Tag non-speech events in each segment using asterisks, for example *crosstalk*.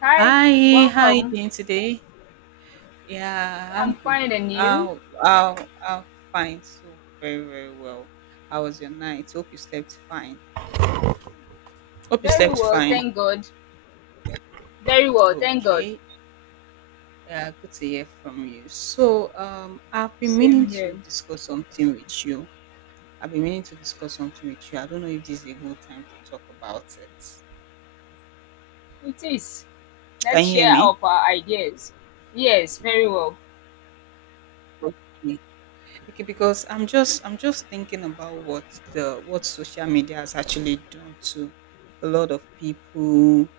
Hi, Hi, how you welcome. doing today? Yeah, I'm I'm good. fine and you? I'll fine. So very, very well. How was your night? Hope you slept fine. Hope you Very slept well, fine. thank God. Very well, thank God. Okay. Good to hear from you. So, I've been meaning Same to here. discuss something with you. I've been meaning to discuss something with you. I don't know if this is a good time to talk about it. It is. Can Let's you hear share me? up our ideas. Yes, very well. Okay. Okay, because I'm just thinking about what social media has actually done to a lot of people.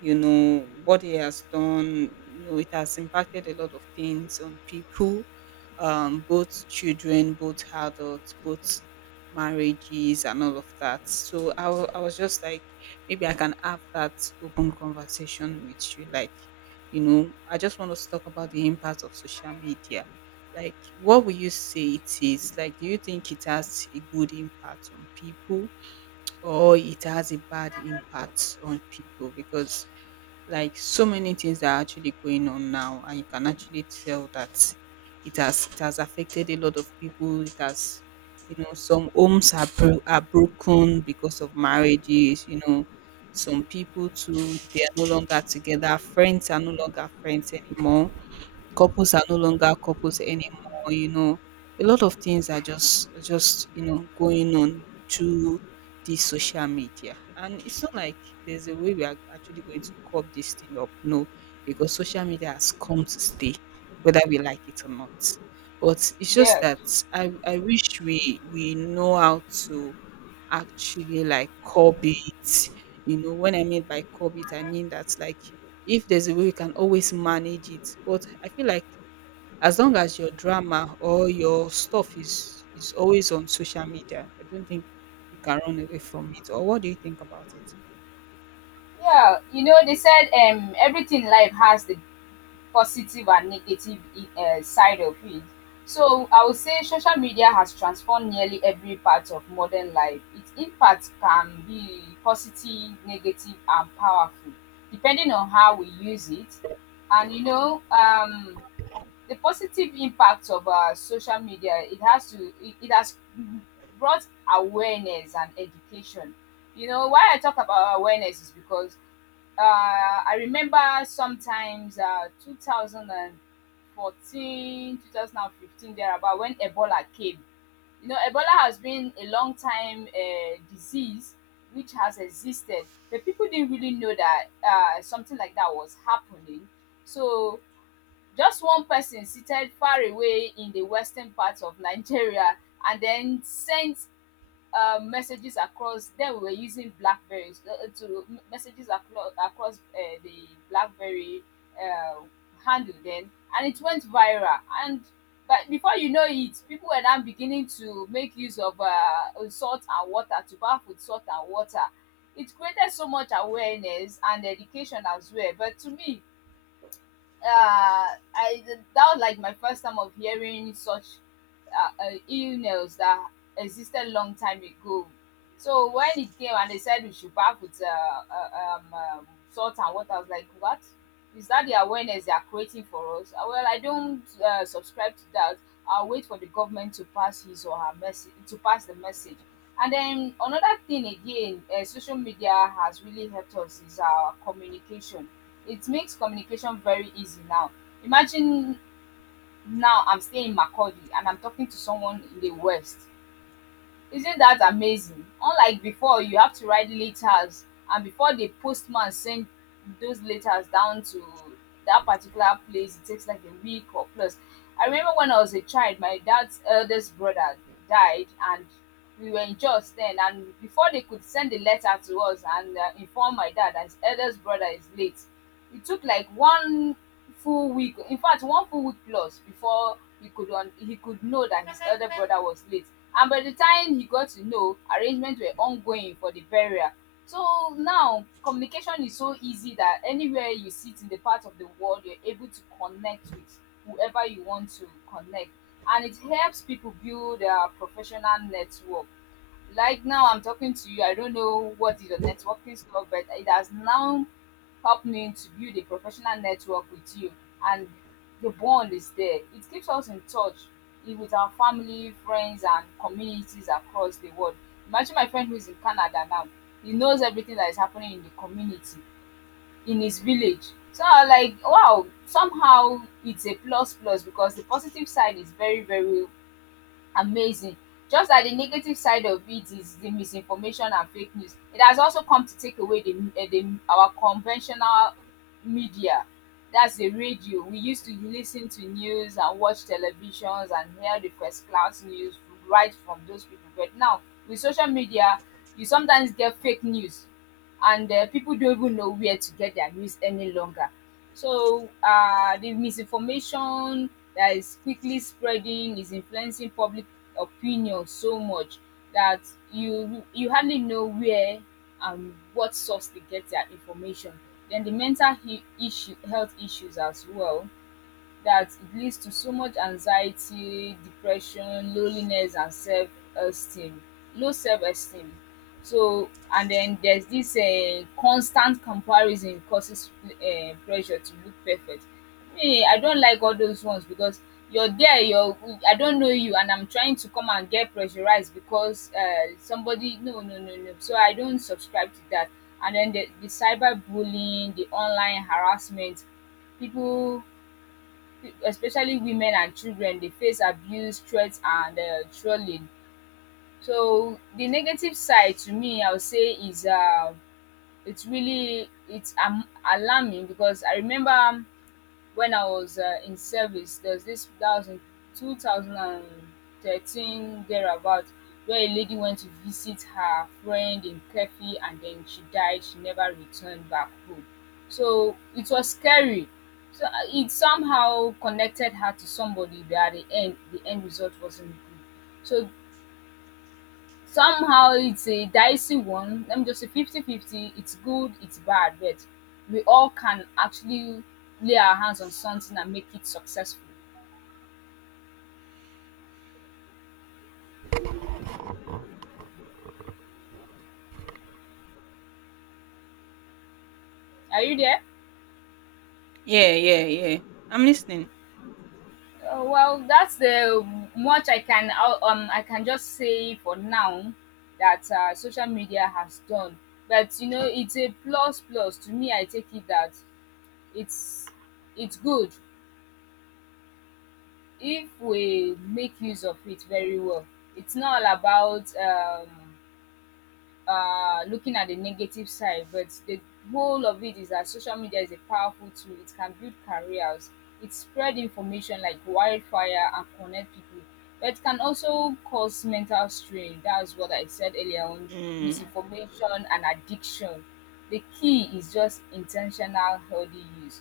You know what he has done, you know it has impacted a lot of things on people, both children, both adults, both marriages, and all of that. So I was just like, maybe I can have that open conversation with you, like, you know, I just want us to talk about the impact of social media. Like, what would you say it is? Like, do you think it has a good impact on people, or it has a bad impact on people? Because, like, so many things that are actually going on now, and you can actually tell that it has affected a lot of people. It has, you know, some homes are broken because of marriages, you know. Some people too, they are no longer together, friends are no longer friends anymore. Couples are no longer couples anymore, you know. A lot of things are just going on through the social media. And it's not like there's a way we are actually going to curb this thing up, no, because social media has come to stay, whether we like it or not. But it's just Yeah. that I wish we know how to actually, like, curb it. You know, when I mean by curb it, I mean that, like, if there's a way you can always manage it. But I feel like as long as your drama or your stuff is always on social media, I don't think you can run away from it. Or what do you think about it? Yeah, they said everything in life has the positive and negative side of it. So I would say social media has transformed nearly every part of modern life. Its impact can be positive, negative, and powerful, depending on how we use it. And the positive impact of social media it has brought awareness and education. You know why I talk about awareness is because I remember sometimes 2014 2015 there about, when Ebola came. You know, Ebola has been a long time disease which has existed, but people didn't really know that something like that was happening. So just one person seated far away in the western part of Nigeria and then sent messages across. Then we were using Blackberries to messages across the Blackberry uh, handle then, and it went viral. And but before you know it, people were now beginning to make use of salt and water, to bath with salt and water. It created so much awareness and education as well. But to me, uh, I that was like my first time of hearing such illness that existed long time ago. So when it came and they said we should bath with salt and water, I was like, what? Is that the awareness they are creating for us? Well, I don't subscribe to that. I'll wait for the government to pass his or her message, to pass the message. And then another thing again, social media has really helped us, is our communication. It makes communication very easy now. Imagine now I'm staying in Makurdi and I'm talking to someone in the West. Isn't that amazing? Unlike before, you have to write letters, and before the postman send those letters down to that particular place, it takes like a week or plus. I remember when I was a child, my dad's eldest brother died, and we were in church then. And before they could send the letter to us and inform my dad that his eldest brother is late, it took like one full week, in fact one full week plus, before he could he could know that his elder brother was late. And by the time he got to know, arrangements were ongoing for the burial. So now communication is so easy that anywhere you sit in the part of the world, you're able to connect with whoever you want to connect, and it helps people build their professional network. Like now, I'm talking to you. I don't know what is your networking stuff, but it has now helped me to build a professional network with you, and the bond is there. It keeps us in touch with our family, friends, and communities across the world. Imagine my friend who is in Canada now. He knows everything that is happening in the community, in his village. So I'm like, wow, somehow it's a plus plus, because the positive side is very, very amazing. Just that the negative side of it is the misinformation and fake news. It has also come to take away the our conventional media. That's the radio. We used to listen to news and watch televisions and hear the first class news right from those people. But now with social media, you sometimes get fake news, and people don't even know where to get their news any longer. So the misinformation that is quickly spreading is influencing public opinion so much that you hardly know where and what source they get their information. Then the mental health issues as well, that it leads to so much anxiety, depression, loneliness, and self esteem, low self esteem. So, and then there's this constant comparison, causes pressure to look perfect. Me, I don't like all those ones, because you're there, I don't know you, and I'm trying to come and get pressurized because somebody, no, no, no, no. So I don't subscribe to that. And then the cyber bullying, the online harassment, people, especially women and children, they face abuse, threats, and trolling. So the negative side, to me I would say, is it's really it's alarming, because I remember when I was in service, there's this that was in 2013 thereabout, where a lady went to visit her friend in Kefi and then she died. She never returned back home. So it was scary. So it somehow connected her to somebody, but at the end result wasn't good. So somehow it's a dicey one. Let me just say fifty-fifty. It's good, it's bad, but we all can actually lay our hands on something and make it successful. Are you there? Yeah, yeah, yeah. I'm listening. Well, that's the much I can just say for now, that social media has done. But it's a plus plus to me. I take it that it's it's good if we make use of it very well. It's not all about looking at the negative side, but the whole of it is that social media is a powerful tool. It can build careers, it spread information like wildfire and connect people. But it can also cause mental strain. That's what I said earlier on: Mm, misinformation and addiction. The key is just intentional, healthy use.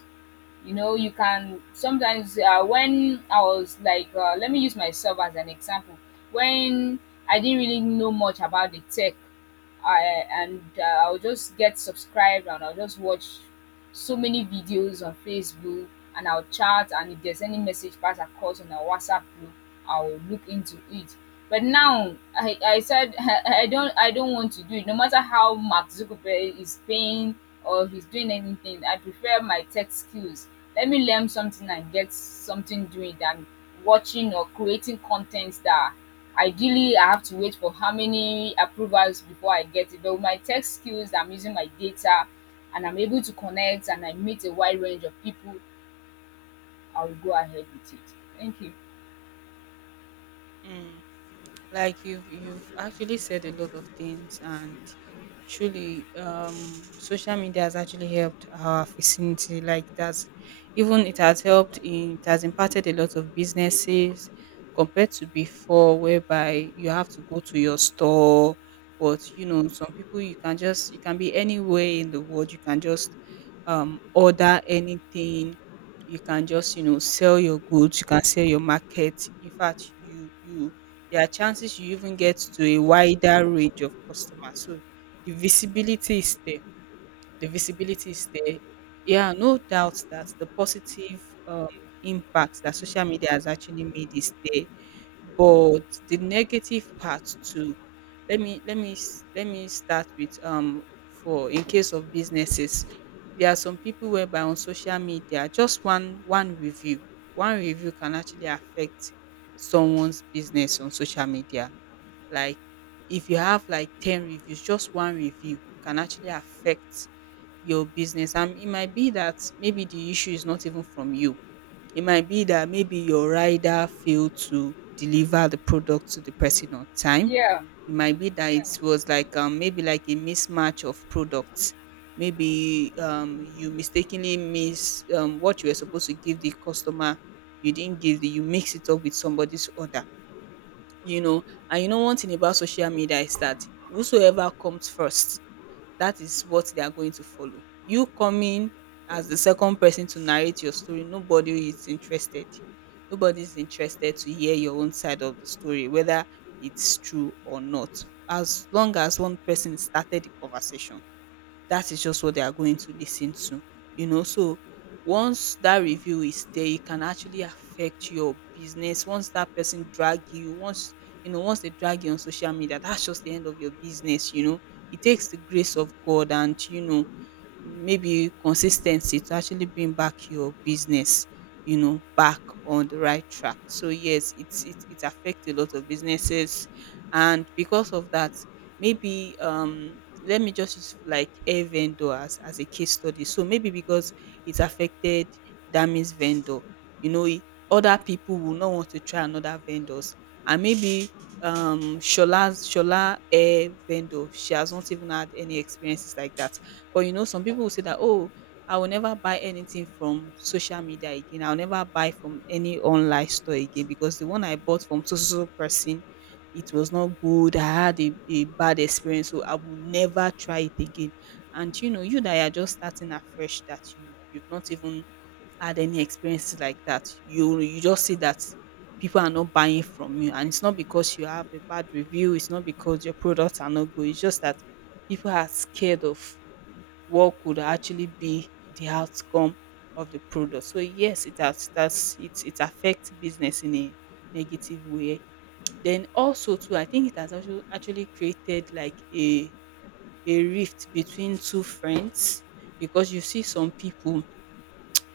You know you can sometimes, when I was like, let me use myself as an example. When I didn't really know much about the tech, and I'll just get subscribed and I'll just watch so many videos on Facebook, and I'll chat, and if there's any message pass across on a WhatsApp group, I'll look into it. But now I said *laughs* I don't want to do it. No matter how Mark Zuckerberg is paying or he's doing anything, I prefer my tech skills. Let me learn something and get something doing than watching or creating contents that ideally I have to wait for how many approvals before I get it. But with my tech skills, I'm using my data, and I'm able to connect and I meet a wide range of people. I will go ahead with it. Thank you. mm. Like, you've actually said a lot of things, and truly, social media has actually helped our vicinity, like that's even it has helped in, it has impacted a lot of businesses compared to before, whereby you have to go to your store. But you know, some people, you can be anywhere in the world, you can just order anything, you can just, sell your goods, you can sell your market. In fact, you there are chances you even get to a wider range of customers. So the visibility is there. The visibility is there. Yeah, no doubt that the positive impacts that social media has actually made is there, but the negative part too. Let me start with, for, in case of businesses, there are some people whereby on social media, just one review can actually affect someone's business on social media. Like, if you have like 10 reviews, just one review can actually affect your business, and it might be that maybe the issue is not even from you. It might be that maybe your rider failed to deliver the product to the person on time. Yeah. It might be that it was like, maybe like a mismatch of products, maybe, you mistakenly miss, what you were supposed to give the customer, you didn't give the you mix it up with somebody's order. You know, and you know, one thing about social media is that whosoever comes first, that is what they are going to follow. You coming as the second person to narrate your story, nobody is interested. Nobody is interested to hear your own side of the story, whether it's true or not. As long as one person started the conversation, that is just what they are going to listen to, you know. So once that review is there, it can actually affect your business. Once that person drag you, once they drag you on social media, that's just the end of your business, you know. It takes the grace of God and, you know, maybe consistency to actually bring back your business, you know, back on the right track. So yes, it affects a lot of businesses. And because of that, maybe, let me just use like a vendor as a case study. So maybe, because it affected Damis vendor, you know, other people will not want to try another vendors. And maybe, Shola's Shola air vendor, she has not even had any experiences like that. But, you know, some people will say that, "Oh, I will never buy anything from social media again. I'll never buy from any online store again, because the one I bought from so so so person, it was not good. I had a bad experience, so I will never try it again." And you know, you that are just starting afresh, that you've not even had any experiences like that. You just see that people are not buying from you, and it's not because you have a bad review. It's not because your products are not good. It's just that people are scared of what could actually be the outcome of the product. So yes, it has, that's it, it affects business in a negative way. Then also too, I think it has also actually created like a rift between two friends, because you see some people,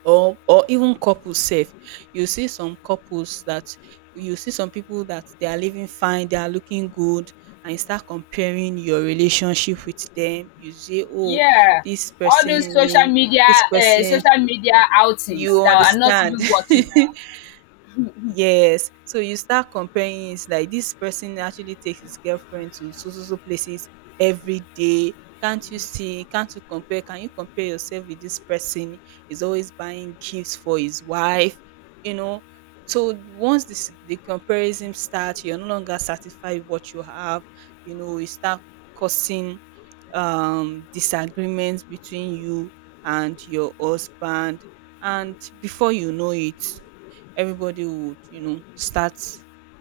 or even couples sef. You see some couples that you see some people that they are living fine, they are looking good, and you start comparing your relationship with them. You say, "Oh, Yeah, this all those social person, media, this uh, person," social media outings you that are not understand. even watching Yes. So you start comparing it, like, this person actually takes his girlfriend to so so so places every day. Can't you see? Can't you compare? Can you compare yourself with this person? He's always buying gifts for his wife, you know. So once this the comparison starts, you're no longer satisfied with what you have, you know, you start causing disagreements between you and your husband. And before you know it, everybody would, start,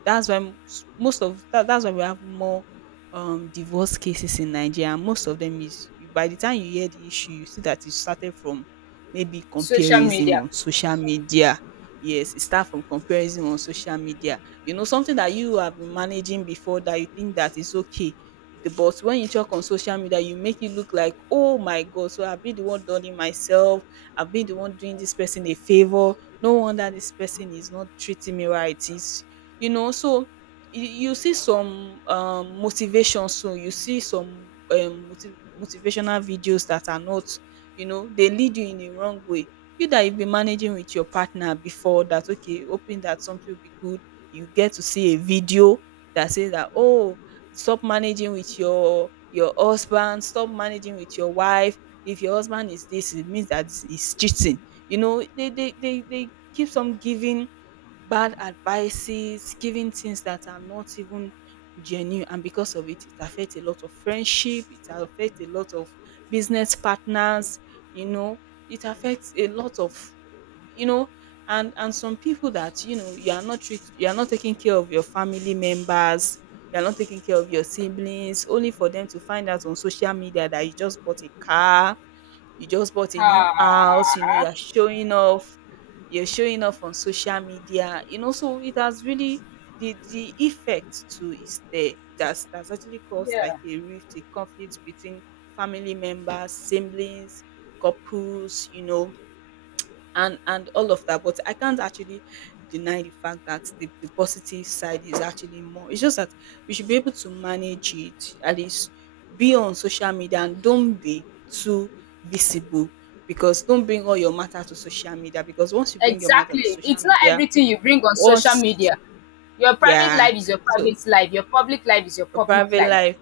that's why most of that, that's why we have more divorce cases in Nigeria, and most of them is, you by the time you hear the issue, you see that it started from maybe social comparison media. on social media. Yes, it start from comparison on social media. You know, something that you have been managing before, that you think that is okay, the but when you talk on social media, you make it look like, oh my God, so I've been the one done it myself, I've been the one doing this person a favor, no wonder this person is not treating me right, is, you know. So you see some motivation, so you see some motivational videos that are not, you know, they lead you in a wrong way. You that you've been managing with your partner before, that, okay, hoping that something will be good, you get to see a video that says that, oh, stop managing with your husband, stop managing with your wife, if your husband is this, it means that he's cheating, you know. They keeps on giving bad advices, giving things that are not even genuine. And because of it, it affects a lot of friendship, it affects a lot of business partners, you know, it affects a lot of, you know, and some people that, you know, you are not taking care of your family members, you are not taking care of your siblings, only for them to find out on social media that you just bought a car, you just bought a new house, you know, you Ah, are showing off, you're showing off on social media, you know. So it has really, the effect too is there. It has actually caused like yeah, a rift, a conflict between family members, siblings, couples, you know, and all of that. But I can't actually deny the fact that the positive side is actually more. It's just that we should be able to manage it, at least be on social media and don't be too visible, because don't bring all your matter to social media, because once you bring your matter to exactly. social It's not media, everything you bring on social once, media. Your private yeah, life is your so private life. Your public life is your your public private life. life,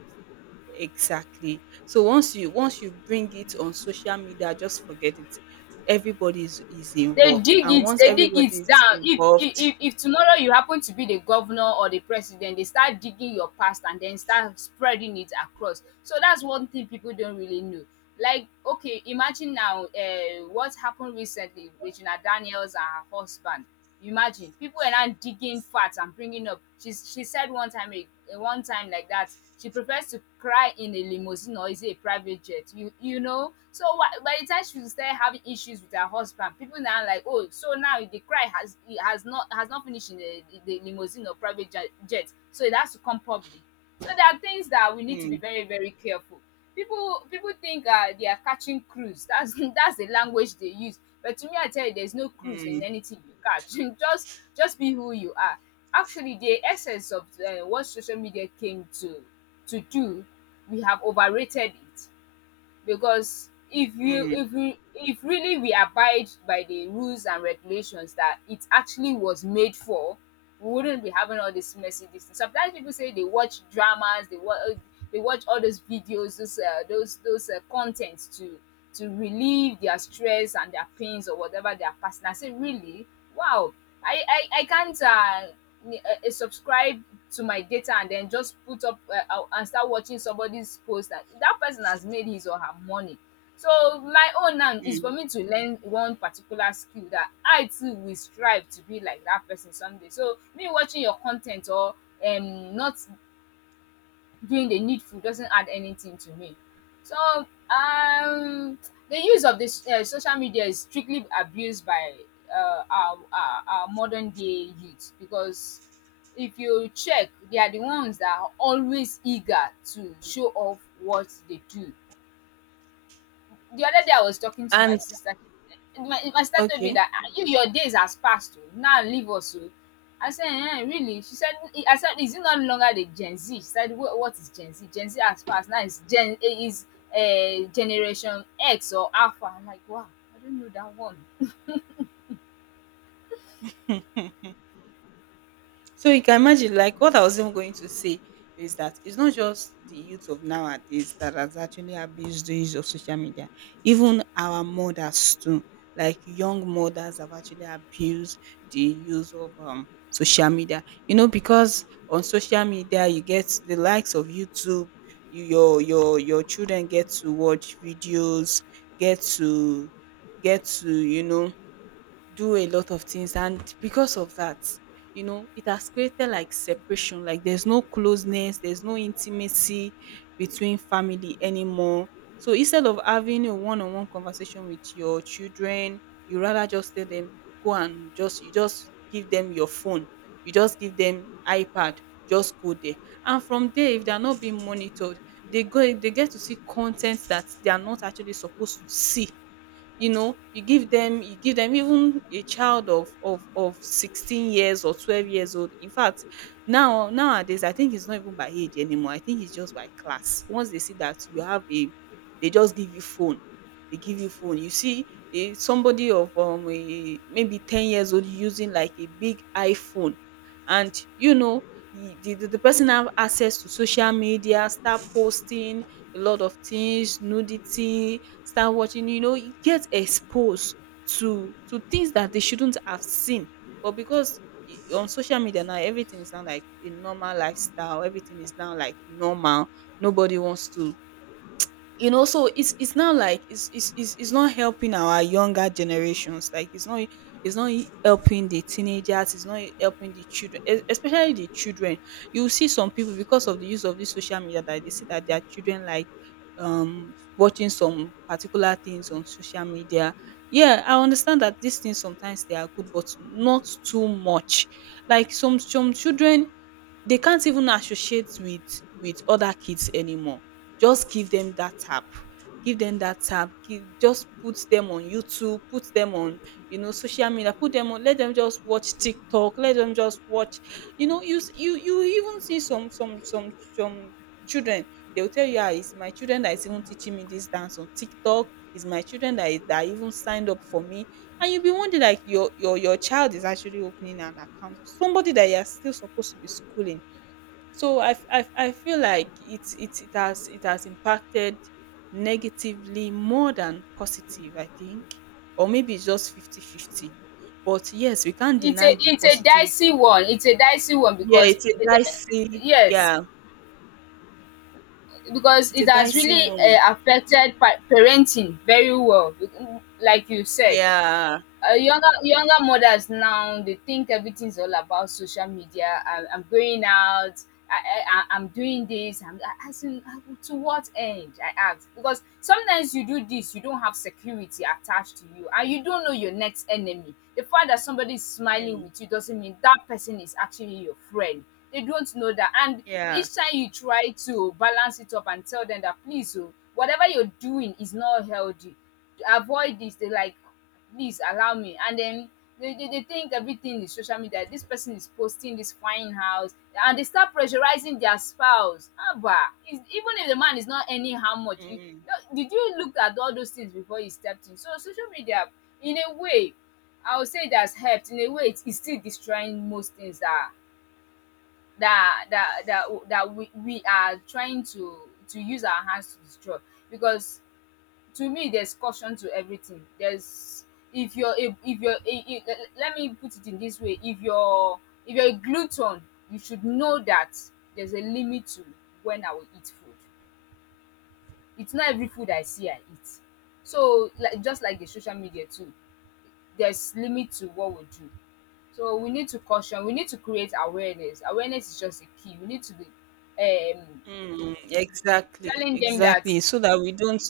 exactly. So once you bring it on social media, just forget it. Everybody is they involved, dig and it once they dig everybody it is down. if if involved, if if tomorrow you happen to be the governor or the president, they start digging your past and then start spreading it across. So that's one thing people don't really know. Like, okay, imagine now, what happened recently with Regina Daniels and her husband. Imagine people are now digging facts and bringing up. She said one time, a one time like that, she prefers to cry in a limousine, or is it a private jet? You know. So by the time she started having issues with her husband, people now like, oh, so now the cry has not finished in the limousine or private jet. So it has to come public. So there are things that we need to be mm, very very careful. People think they are catching cruise. That's *laughs* that's the language they use. But to me, I tell you, there's no cruise in mm, anything you catch. *laughs* Just be who you are. Actually, the essence of what social media came to do, we have overrated it. Because if you mm, if we if really we abide by the rules and regulations that it actually was made for, we wouldn't be having all this messy this thing. Sometimes people say they watch dramas, they watch all those videos, those contents to relieve their stress and their pains, or whatever they are passing. I say, really? Wow. I can't subscribe to my data and then just put up and start watching somebody's post, that that person has made his or her money. So my own now is for mm. me to learn one particular skill, that I too will strive to be like that person someday. So me watching your content, or not doing the needful, doesn't add anything to me. So um, the use of this social media is strictly abused by our modern day youth, because if you check, they are the ones that are always eager to show off what they do. The other day I was talking to my And, sister. My sister told me okay. that, "Ah, you your days has passed. Oh. Now leave us. Oh." I said, eh, really? She said, I said, is it no longer the Gen Z? She said, "What is Gen Z? Gen Z has passed. Now it's Gen eh, is Generation X or Alpha." I'm like, wow, I don't know that one. So you can imagine, like what I was even going to say is that it's not just the youth of nowadays that has actually abused the use of social media. Even our mothers too, like young mothers have actually abused the use of social media. You know, because on social media you get the likes of YouTube, you, your children get to watch videos, get to get to you know do a lot of things, and because of that, you know, it has created like separation, like there's no closeness, there's no intimacy between family anymore. So instead of having a one-on-one conversation with your children, you rather just tell them, go and just, you just give them your phone, you just give them ipad, just go there. And from there, if they are not being monitored, they go, they get to see content that they are not actually supposed to see. You know, you give them, you give them even a child of 16 years or 12 years old, in fact. Now nowadays I think it's not even by age anymore, I think it's just by class. Once they see that you have a, they just give you phone, they give you phone. You see a somebody of maybe 10 years old using like a big iphone. And you know, the person have access to social media, start posting a lot of things, nudity, start watching, you know, you get exposed to things that they shouldn't have seen. But because on social media now everything is now like a normal lifestyle, everything is now like normal. Nobody wants to, you know. So it's now like it's not helping our younger generations, like it's not helping the teenagers, it's not helping the children, especially the children. You see some people, because of the use of this social media, that they see that their children like watching some particular things on social media. Yeah, I understand that these things sometimes they are good, but not too much. Like some children, they can't even associate with other kids anymore. Just give them that app, give them that app, give, just put them on youtube, put them on, you know, social media, put them on, let them just watch tiktok, let them just watch, you know, you you, you even see some children. They will tell you, ah, it's my children that is even teaching me this dance on tiktok, it's my children that is that even signed up for me. And you'll be wondering like your child is actually opening an account, somebody that you are still supposed to be schooling. So I feel like it has impacted negatively more than positive, I think. Or maybe it's just 50/50. But yes, we can't deny the It's a positive. dicey one. It's a dicey one Yeah, because it's a eh, dicey, yes, yeah. because It's a it has dicey really one. Affected parenting very well, like you said. Yeah. Younger mothers now, they think everything's all about social media. I, I'm going out, I, I am doing this, I'm asking to what end I ask, because sometimes you do this, you don't have security attached to you and you don't know your next enemy. The fact that somebody is smiling Mm, with you doesn't mean that person is actually your friend. They don't know that. And yeah. each time you try to balance it up and tell them that, please oh, whatever you're doing is not healthy, avoid this, they like, please allow me. And then they think everything is social media. This person is posting this fine house and they start pressurizing their spouse. Abba, is even if the man is not earning how much, you, Mm, no, did you look at all those things before you stepped in? So social media, in a way, I would say it has helped. In a way, it's still destroying most things that that that that, that we are trying to use our hands to destroy, because to me there's caution to everything. There's if you're a, let me put it in this way. If you're if you're a glutton, you should know that there's a limit to when I will eat food. It's not every food I see I eat. So like just like the social media too, there's limit to what we do. So we need to caution, we need to create awareness. Awareness is just a key. We need to be um mm, exactly. telling them that, Exactly. So that we don't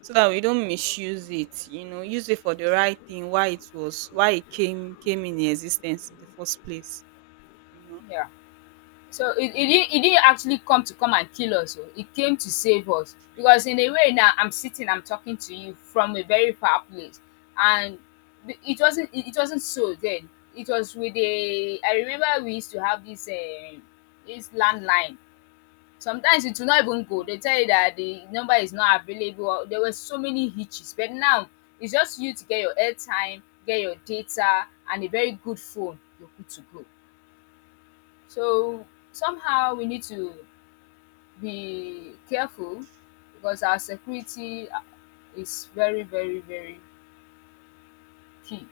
so that we don't misuse it, you know, use it for the right thing, why it came in existence in the first place. You know. yeah. So it it didn't actually come to come and kill us oh, it came to save us. Because in a way, now I'm sitting, I'm talking to you from a very far place. And the it wasn't it wasn't so then. It was with a I remember we used to have this this landline. Sometimes it will not even go. They tell you that the number is not available, or there were so many hitches. But now it's just you to get your airtime, get your data and a very good phone, you're good to go. So somehow we need to be careful, because our security is very, very, very key.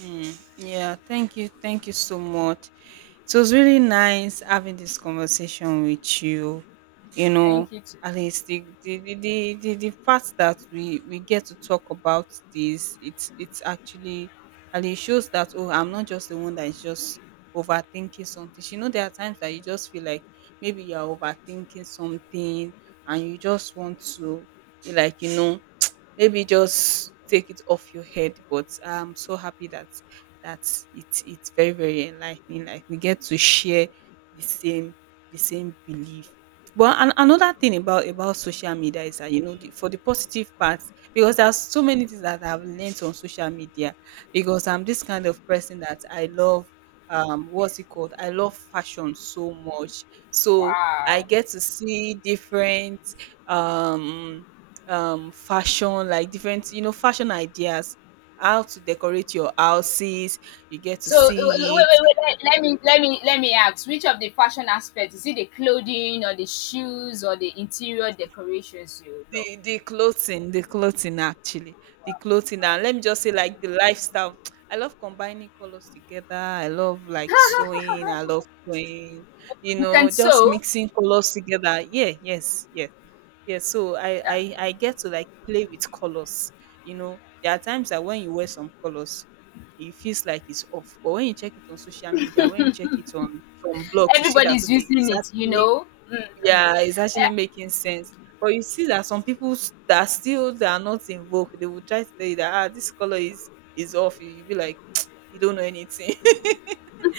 Mm, yeah, thank you. Thank you so much. It was really nice having this conversation with you. You know, Thank you. Too. at least the, fact that we get to talk about this, it's actually. And it shows that oh, I'm not just the one that is just overthinking something. You know, there are times that you just feel like maybe you're overthinking something, and you just want to be like, you know, maybe just take it off your head. But I'm so happy that that it's very very enlightening, like we get to share the same the same belief. But another thing about social media is that you know for the positive parts, because there's so many things that I've learned on social media. Because I'm this kind of person that I love what's it called, I love fashion so much. So I Wow. get to see different um fashion, like different, you know, fashion ideas, how to decorate your houses, you get to So wait, see it. wait, wait. Let me, let me ask. Which of the fashion aspects is it? The clothing, or the shoes, or the interior decorations you love? The clothing, the clothing actually, the clothing. Wow. And let me just say, like, the lifestyle. *tsk* I love combining colors together, I love like sewing, I love sewing, you You know, can just sew. mixing colors together. Yeah, yes, yes. Yeah, so I, I Yeah. I get to like play with colors. You know, there are times that when you wear some colors, it feels like it's off. But when you check it on social media, when you check it on some blogs, you see that Everybody's okay, using it's it. You actually, know. Mm. yeah, it's actually making sense. But you see that some people that are not involved, they will try to tell you that ah, this color is off. You will be like, *tsk* you don't know anything.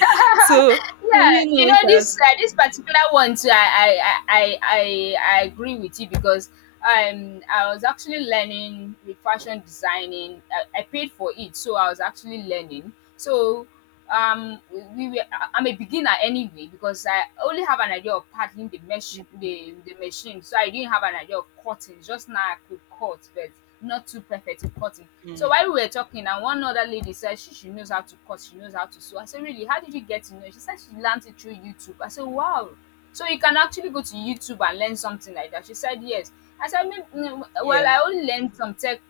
*laughs* So Yeah, you know you it know, as. this this particular one too, I agree with you, because I was actually learning with fashion designing. I paid for it, so I was actually learning. So um we were I'm a beginner anyway, because I only have an idea of paddling the machine, Mm, the machine. So I didn't have an idea of cutting. Just now I could cut, but not too perfect in cutting. So while mm, we were talking, and one other lady said she knows how to cut, she knows how to sew. I said, really, how did you get to know? She said she learned it through YouTube. I said, wow. So you can actually go to YouTube and learn something like that. She said, yes. I said, "Me- mm, well, yeah. I only learned some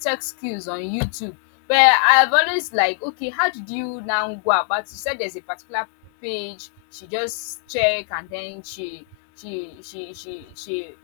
tech skills on YouTube. But I've always like, okay, how did you now go about?" She said there's a particular page. She just check, and then she she she she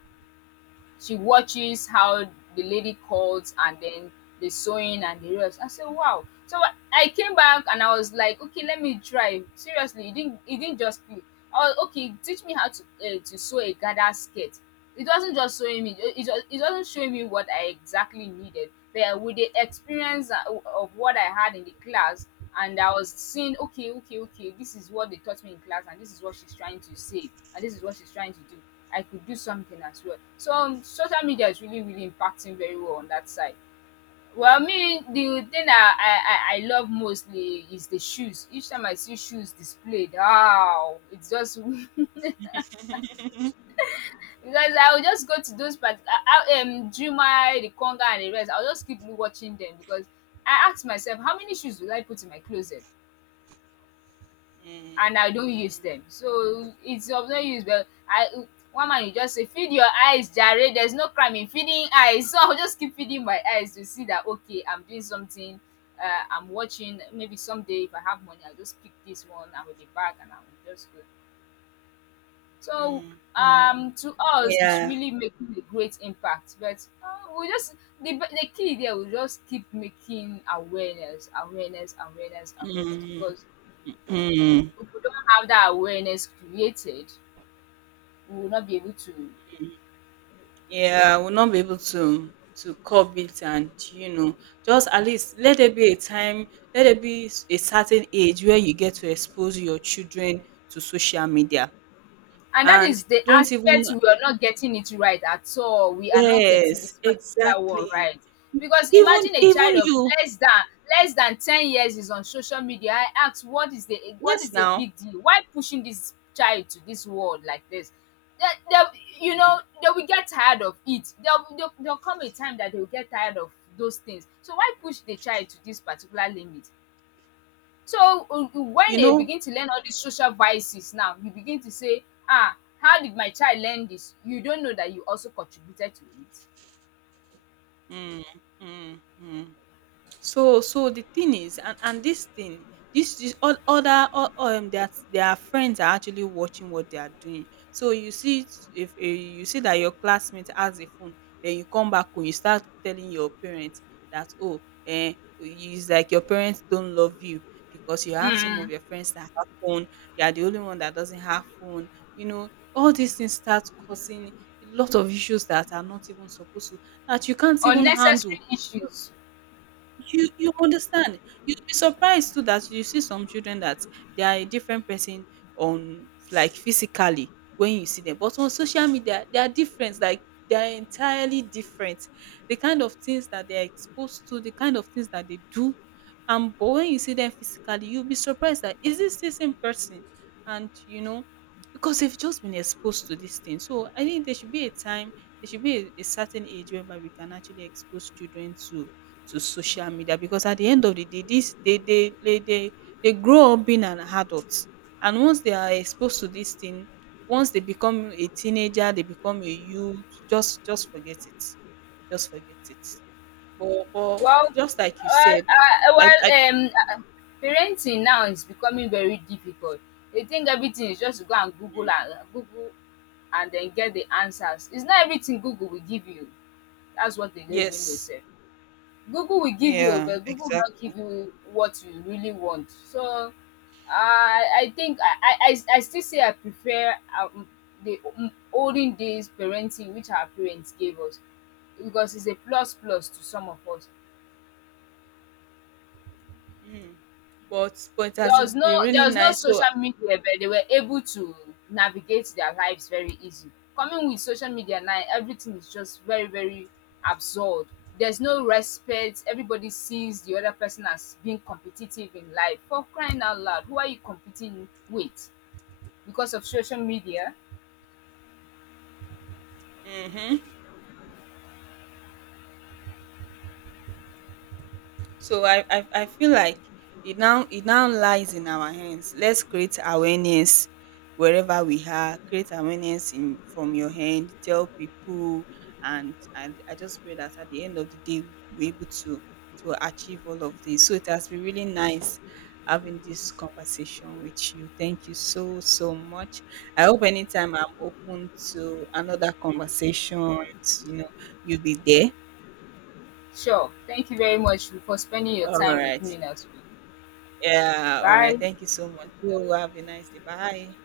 she watches how the lady calls and then the sewing and the rest. I said, wow. So I came back and I was like, okay, let me try. Seriously, it didn't just click. I was okay. Teach me how to sew a gather skirt. It wasn't just showing me it wasn't showing me what I exactly needed. But with the experience of what I had in the class, and I was seeing, okay okay okay, this is what they taught me in class and this is what she's trying to say and this is what she's trying to do. I could do something as well. So social media is really really impacting very well on that side. Well, me, the thing that I love mostly is the shoes. Each time I see shoes displayed, wow, it's just *laughs* because I will just go to those part. I, Jumai, the Conga and the rest, I'll just keep watching them, because I ask myself, how many shoes will I put in my closet Mm, and I don't use mm, them? So it's of no use. But I one man will just say feed your eyes jare, there's no crime in feeding eyes *laughs* so I'll just keep feeding my eyes to see that okay I'm doing something. uh, I'm watching, maybe someday if I have money I'll just pick this one, I will be back and I will just go. So, mm, mm, to us, it's yeah. really making a great impact. But we just the key there, we just keep making awareness, awareness, awareness, awareness. Mhm. Because if we don't have that awareness created, we will not be able to. Yeah, we will not be able to curb it, and you know, just at least let there be a time, let there be a certain age where you get to expose your children to social media, And that and is the don't even, aspect we are not getting it right at all. We are not yes, getting this particular one exactly. right. Because Even imagine a even child of you. less than less than 10 years is on social media. I ask, what Yes is the now. big deal? Why pushing this child to this world like this? They, they, you Mm. know, they will get tired of it. There'll come a time that they will get tired of those things. So why push the child to this particular limit? So when You they know? begin to learn all these social vices now, you begin to say, ah, how did my child learn this? You don't know that you also contributed to it. Mm, mm, mm. So the thing is, and this thing, other that their friends are actually watching what they are doing. So you see, if you see that your classmate has a phone, then you come back home, you start telling your parents that oh, eh, it's like your parents don't love you, because you have some of Mm. your friends that have phone, you are the only one that doesn't have phone. You know, all these things start causing a lot of issues that are not even supposed to, that you can't even Unnecessary handle. issues. You understand? You'd be surprised too that you see some children that they are a different person, on, like, physically when you see them, but on social media they are different. Like, they are entirely different. The kind of things that they are exposed to, the kind of things that they do, and but when you see them physically, you'll be surprised that, is this the same person? And you know, because they've just been exposed to this thing. So I think there should be a time, there should be a certain age whereby we can actually expose children to social media, because at the end of the day this they grow up being an adult. And once they are exposed to this thing, once they become a teenager, they become a youth, just forget it, just forget it. But Well, just like you well, said, I. well parenting now is becoming very difficult. They think everything is just to go and Google Mm. and Google and then get the answers. It's not everything Google will give you. That's what they don't even know, Yes. sef. Google will give you, Yeah, but Google will not exactly. give you what you really want. So I think I still say I prefer the olden days parenting which our parents gave us, because it's a plus plus to some of us. Mm. But it has been really There was no nice, so. social media, but they were able to navigate their lives very easy. Coming with social media now, everything is just very, very absurd. There's no respect. Everybody sees the other person as being competitive in life. For crying out loud, who are you competing with? Because of social media? Mm-hmm. So I feel like it now, it now lies in our hands. Let's create awareness wherever we are. Create awareness in, from your hand. Tell people, and I just pray that at the end of the day we're able to achieve all of this. So it has been really nice having this conversation with you. Thank you so so much. I hope anytime I'm open to another conversation, you know, you'll be there. Sure. Thank you very much for spending your All time with right. me now today. Yeah, alright. Bye. Thank you so much. You have a nice day. Bye.